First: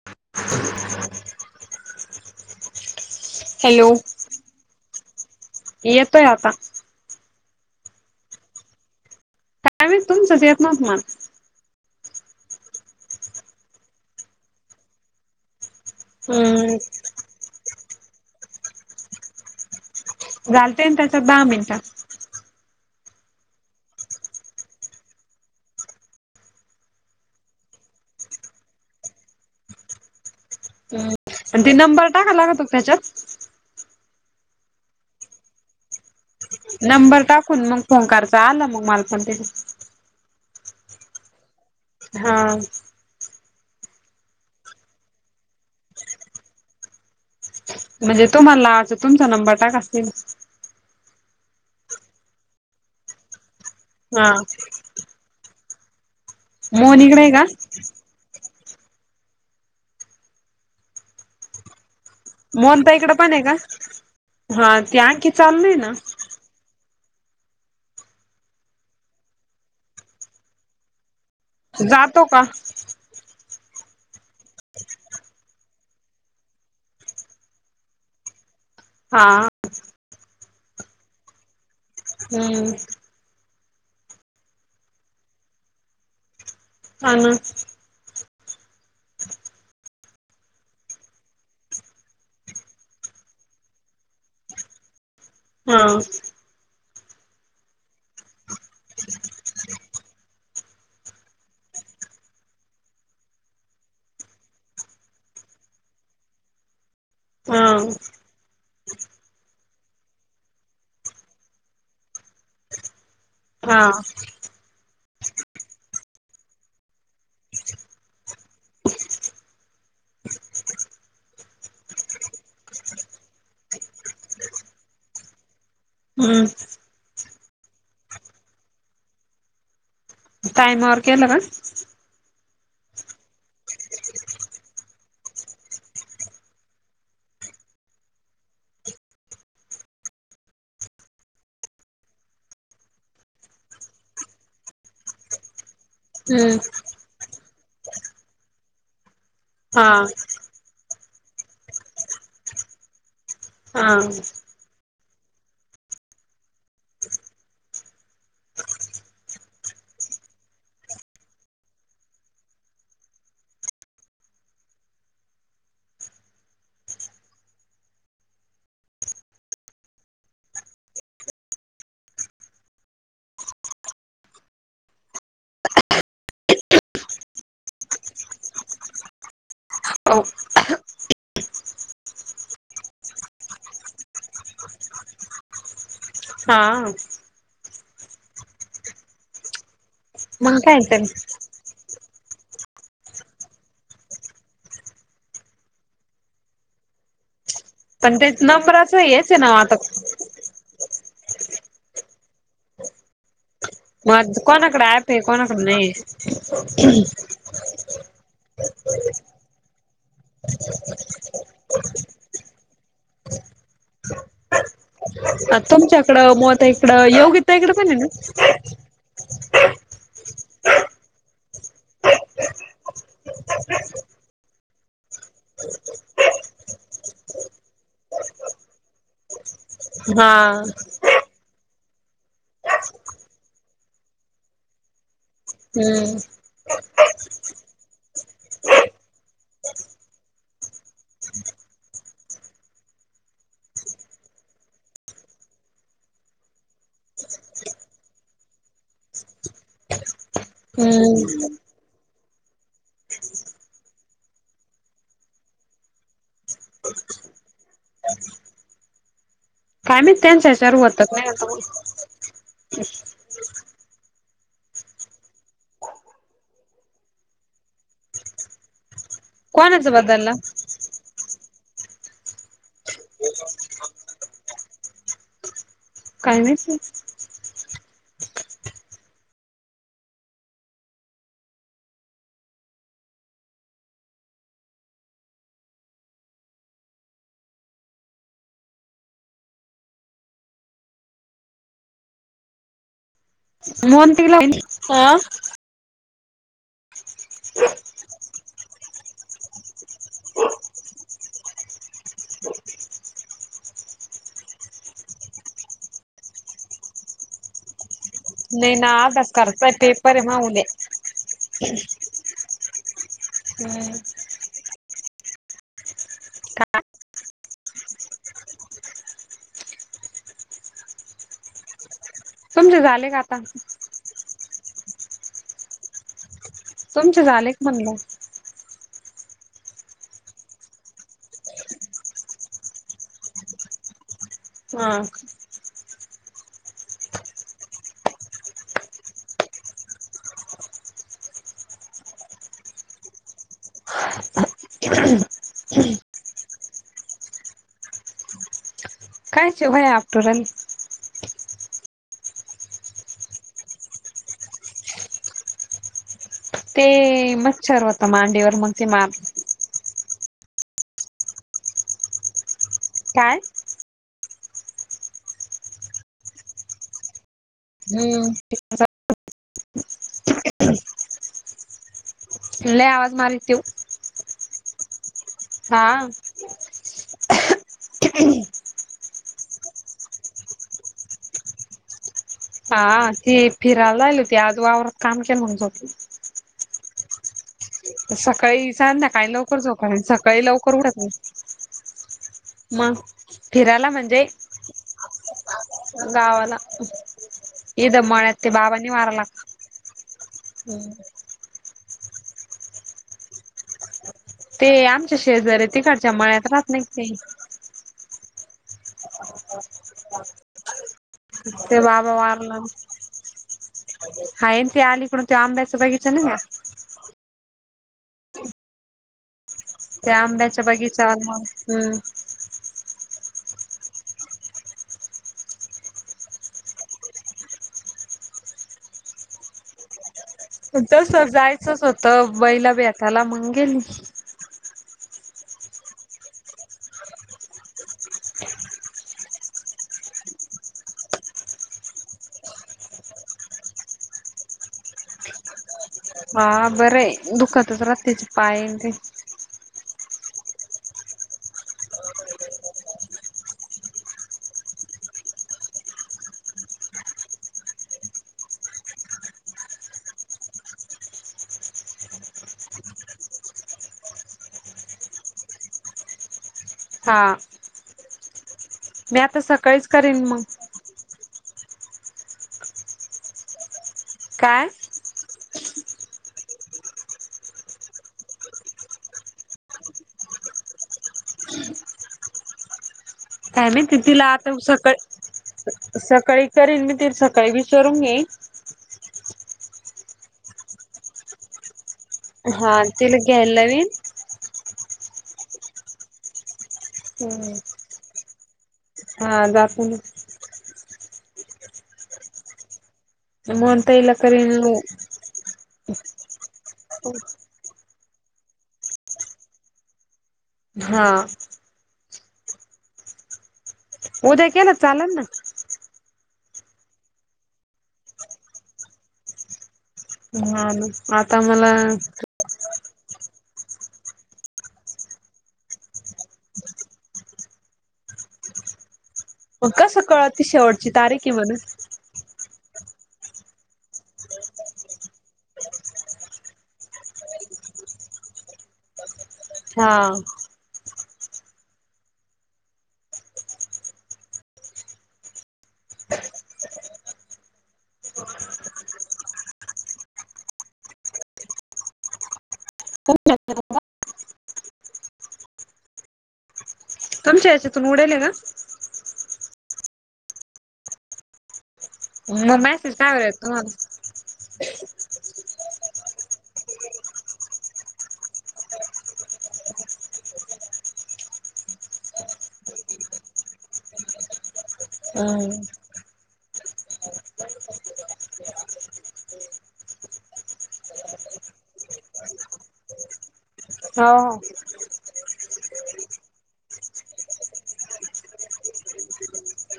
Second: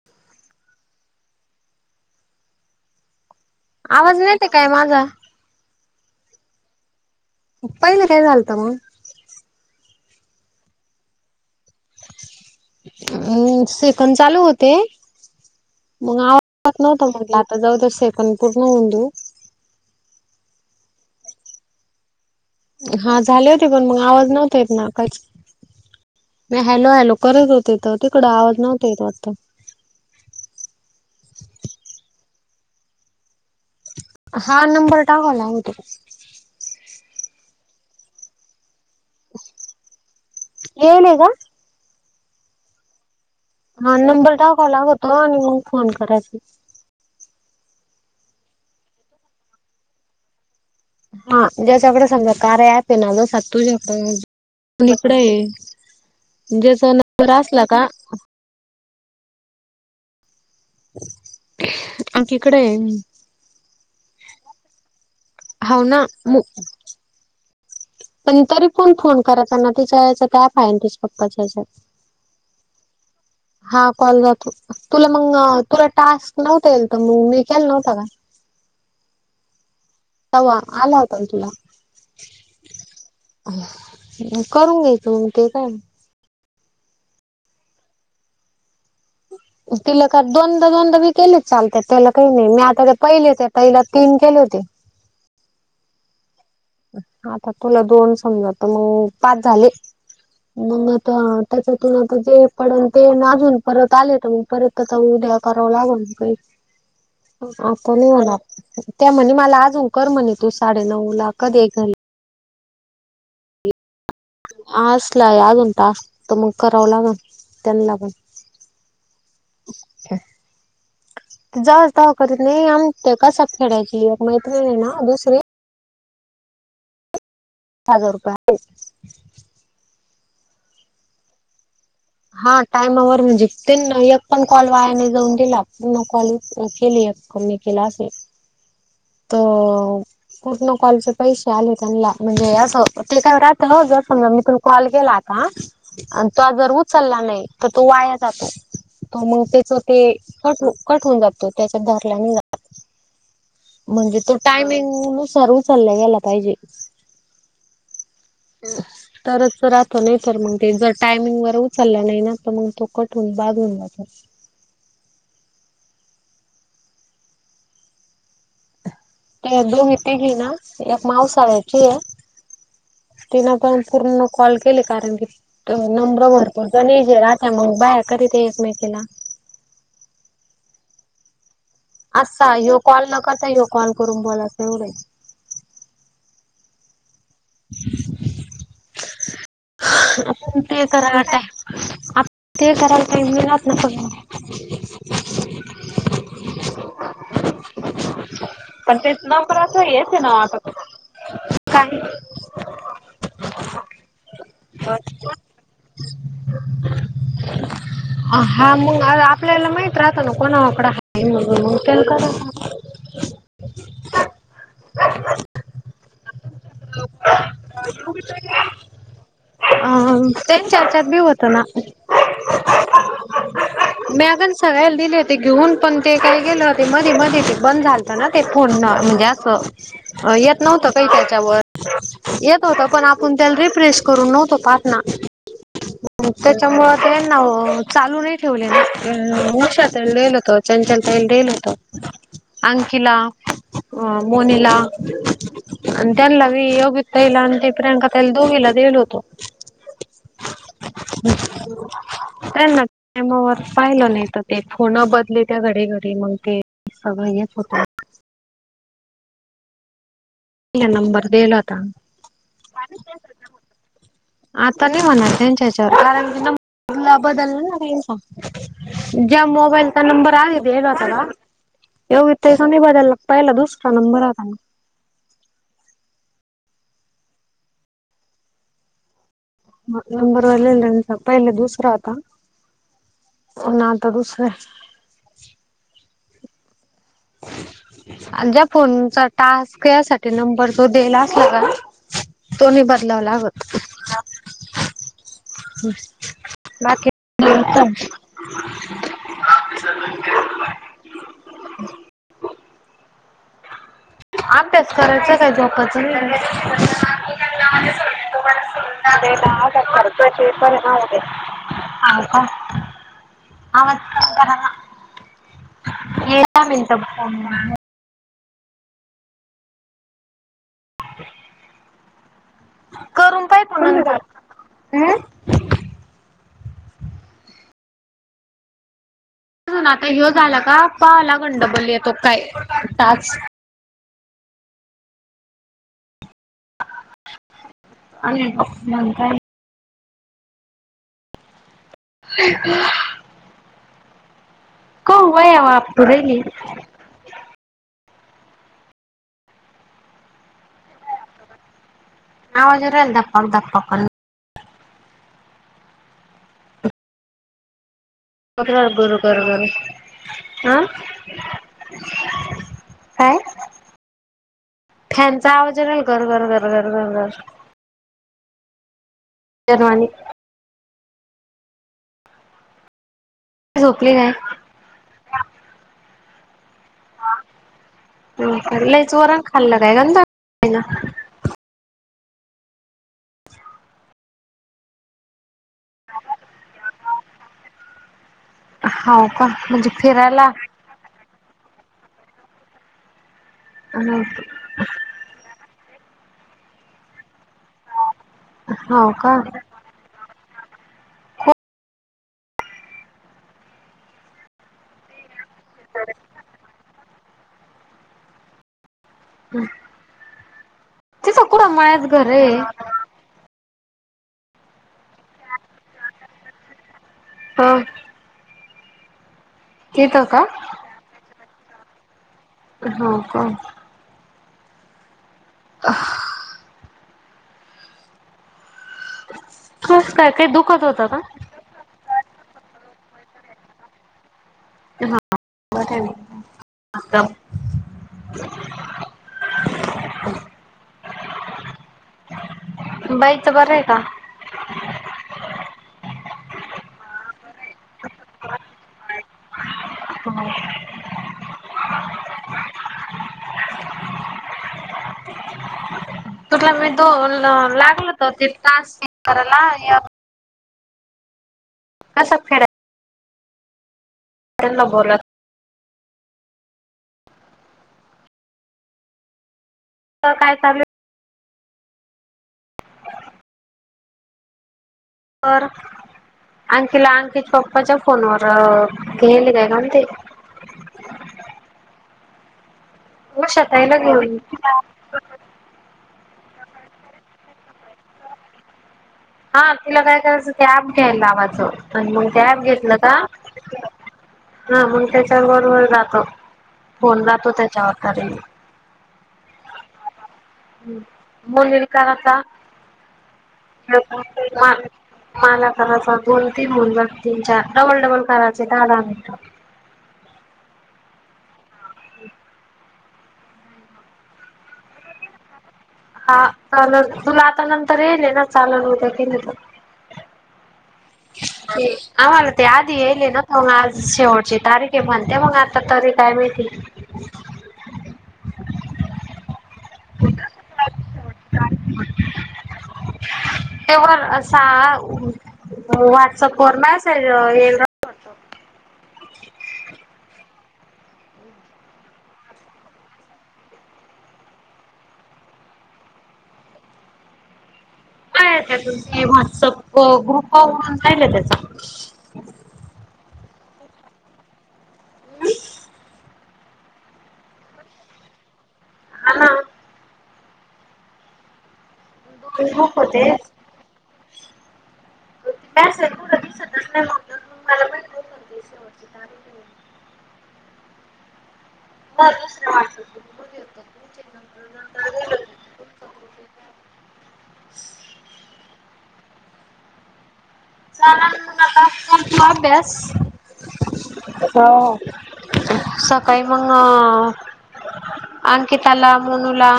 [unintelligible] आवाज येतैका माझा? येतोयं आता. [unintelligible] पहिला काय झालतं मग? ह्यावेळेस तुमचंच येत नव्हत मला. मुग सेकंद चालू होते. मग आव [unintelligible] हम्म येत नव्हता म्हटलं आता जाऊदे सेकंड पूर्ण होऊन दे. घालतेस काय तू दहा मिनटं? हां झाले होते पण मग आवाज नव्हता येत ना काहीच. मी हॅलो हॅलो करत होतेत तिकडं आवाज नव्हता येत वाटत. [unintelligible] आणि ते नंबर टाका लागत तो त्याच्यात. हां नंबर टावाला लागतो. नंबर टाकून मग फोन करता आला मग माल पण तिंथे. येयीनगा- हां- हां नंबर टिकाव लागतं आणि मगं फोन करायचं. म्हणजे तुम्हालाचं तुमचां नंबर टाका असतील. हां ज्याच्याकडे समजा कार्या अँपयेंग हा तुझाकडं [unintelligible] कडेयं ज्याचा मोहन इकडे नंबर आहे आसला का? [unintelligible] आमच्या इकडे आहे मोहनताईकड पणी आहे का? हां त्यां- होना मु पण तरीपण फोन करायचा ना तीच्या ह्याचा गॅप आहे न तिच्या पप्पाच्या हातात जातो का? हां कॉल जातो तुला मगं तुला टास्क नव्हता येईल तर मग मी केलं नव्हतां काय? हां- तव आला होता व्हय तुला? हुं- [inaudible] करून घ्यायंच मगं ते काय? ाान तिला का दोनदा दोनदा भी केले चालते त्याला काही नाही मी आता ते पहिले होते त्याला तीन केले होते. हा आता तुला दोन समजा तर मग पाच झाले. मग आता त्याच्यातून आता जे पडल ते अजून परत आले मग परत त्याचा उद्या करावं लागल न काही हा आता नाही होणार त्या म्हणल्या मला अजून कर म्हणल्या साडे नऊ ला कधी एक घाली. हा असेल अजुन टास्क तर करावं लागलं त्यांना पण ह जाऊ जा करत नाही आम कसात खेळायची मैत्री नाही ना दुसरे हम्म काय करताय? टाईमवर केलं का? हा टाइमवर म्हणजे ते एक पण कॉल वायाने जाऊन दिला पण कॉल केली एक कमी केला असेल तोच पूर्ण कॉलचे पैसे आले त्यांना म्हणजे असं काय राहत हो जमजा मी कॉल केला होता तो हम्म जर उच चालला नाही तर तो वाया जातो तर मग त्याच तो हा कट हो. कट होऊन जातो त्याच्यात धरला नाही जात. हा म्हणजे तो टायमिंग नुसार उचलला गेला पाहिजे. ह [inaudible] तरच तो राहतो नाहीतर मग त्याच्या टायमिंगवर उचलला नाही न तर मग तो कट होऊन बाद होउन जातो. ते एक दोघी तिघी ना एक मावसाळ्याची आहे. तिन पण पूर्ण कॉल केली कारण की ती नम्र भरपूरचा नजे राह मग बाहेर करी ते एकमेकीला. हो. असा हा कॉल न करता हा कॉल करून बोलायचं एवढंच. हा. [unintelligible] मग आपण काय ते तर करावा टाई आप ते करावा टाईम मिलात न प पण तेच ना. पण तेच आता नंबरच ना काही. मग कोणाकडे ऍप आहे कोणाकडे नाही. ह [unintelligible] हा मग आपल्याला माहित राहत ना कोणावाकडे आहे माणसं मग त्याला कराव. आ तुमच्याकडं मुआ ताईकडे योगी ताईकडे पण आहे ना. आ त्यांच्या ह्याच्यात भी होत ना. मी अगं सगळ्यांना दिले होते घेऊन पण ते काही गेले ते मधेमधे बंद झाले. ना ते फोन म्हणजे असं हा येत नव्हतं काही त्याच्यावर. येत होत पण आपण त्याला रिफ्रेश करून नव्हतो पाठना. हम्म. त्याच्यामुळ तेना चालू नाही ठेवले ना उशत डेल होत चंचलताईल डडील होतं. अंकिला अ मोनिला. अ तेला बि योगीता ताइला अणी ते प्रियांका ताईल दोघीला दिलेलो होतो. हम्म. का ना त्यामावर पाहिलं नाही तर ते फोन बदली त्या घरी घरी मग ते. सगळ येत होतं. काय माहित त्यांच्या ह्याच्यावर पहिला होत का नंबर नाही आता दिला मग. होता आता नाही म्हणाल त्यांच्या याच्यावर कारणला बदललं ना त्यांचा. ज्या कोणाच मोबाइलचा बदलला नंबर आहे. हेग आातला योगीता ताईचा नाही बदलला पहिला दुसरा नंबर आता. काय नाही. नंबर वन पहिले दुसरा आता. ना तर दुसरे. ज्या फोनचा टास्क यासाठी नंबर जो दिला असला का. तो नाही बदलावा लागतं. मग तीला ह. [inaudible] अभ्यास करायचा काय झोपच. नाही ना अभ्यास करायचा पेपर आहे मग उद्या [unintelligible] [inaudible] [unintelligible] तुमचे झाले का आता करून काय तुम्. तुमचे झाले क म्हणलं. ना आता हो झाला का पायला गंडबल्ली येतो काय टाच हा. आणि मण काय. ह [unintelligible] क वय आव आपतू रहिली.... कायच होय आपटू राहिली. हजरेल दपक दपक [unintelligible] ते मच्छर होता मा... मग तर बरोबर बरोबर... आं काय? फॅनचा आवाज लय घर घर घर घर घ घर.... हम्म फॅनचा.... दरवाणी.... लय आवाज मारी तो.... झोपली हाय.... हा.... लईच वरण खाल्लं काय ग... हा ती फिरायला आली होती आज वावरात काम केलं म्हण हो... सकाळी हाव संध्याकाळी का लवकर झोपत म्हणजे नाही सकाळी फिरायला लवकर उठत नाही... मग फिरायला म्हणजे.... गावाला एकदा मळ्यात ते बाबानी मारयला का? [inaudible] ती आमच्या शेजारी तिकडच्या मळ्यात राहत नाही ते..... हम्..... ते बाबा वा.... आहे हा ते आलीकडून ते आंब्याच बगीचान का? हा.... त्या तिथं का आंब्याच्या बागीचा हम्म.... हो का? हस.... [unintelligible] तस का जायचंच होतं बईला भेटायला मग गेली.... हॅलो..... बाईच बरं आहे का? हा बरं आहे दुखतच रात्रीचे पाय ते.... हम [unintelligible] तुठला मी दोन लागल तर ते त्रास करायला. असंच करायचं. त्यानं बोलायचं... हा... मी आता सकाळीच करीन तर मग..... काय चालू काय? तर अंकीला अंकीच्या पप्पाच्या फोनवर घ्याले काय का म्हण ते........ उषा काय म ते ताईला तिला आता घेऊन सकट..... सकाळी करेन मी ते सकाळी व विचारून येईन..... हा तिला काय करायचं अँप घ्याल लावायचा चं आणि मग अँप हा घेतलं का? तिला घ्यायला लावीन हा मग त्याच्याबरोबर राहतो फोन राहतो त्याच्यावर तरी.... हा जाताना...... हम् मन का? मोहन ताईला करीन मला आता दोन तीन मुनज तीन चार डबल डबल कराचे धाडा मिळतो. हा हा..... उद्या केला चालाल ना.... हा चाल तुला आता नंतर येल ना चाल होत त तर हा आता मला त्या आधी येले ना तर मग आज शेवटची तारखे म्हणते मग आता तरी काय माहिती मग कसं कळत शेवट तार क ब ह तेवर अस वॉट्सअप वर मळ ह हा काय आहे त्या तुम व्हॉट्सअप ग्रुप म्हणून राहिल त्याचा कमच्या यायच तुून उडेल का ह मग दोन मॅसेज ग्रुप होते कायर तो तु दिसत अस नाही मग मला मेसेज होती शेवटची तारीख दुसंत हम् करत अभ्यास हो सकाळी मग अंकिताला मोनूला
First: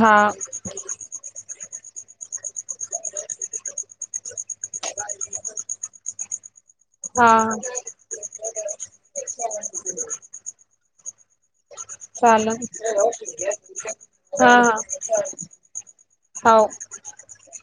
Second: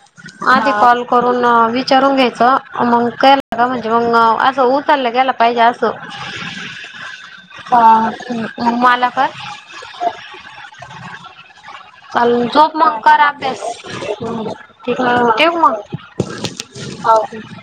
हा अ ते कॉल करून विचारून घ्यायचं मग केला का म्हणजे मग असं उचललं गेयला पाहिजे असं हा अ मालाकर चाल झोप मग कर अभ्यास हा ठीक आहे ठेवू मग हा हो हो हो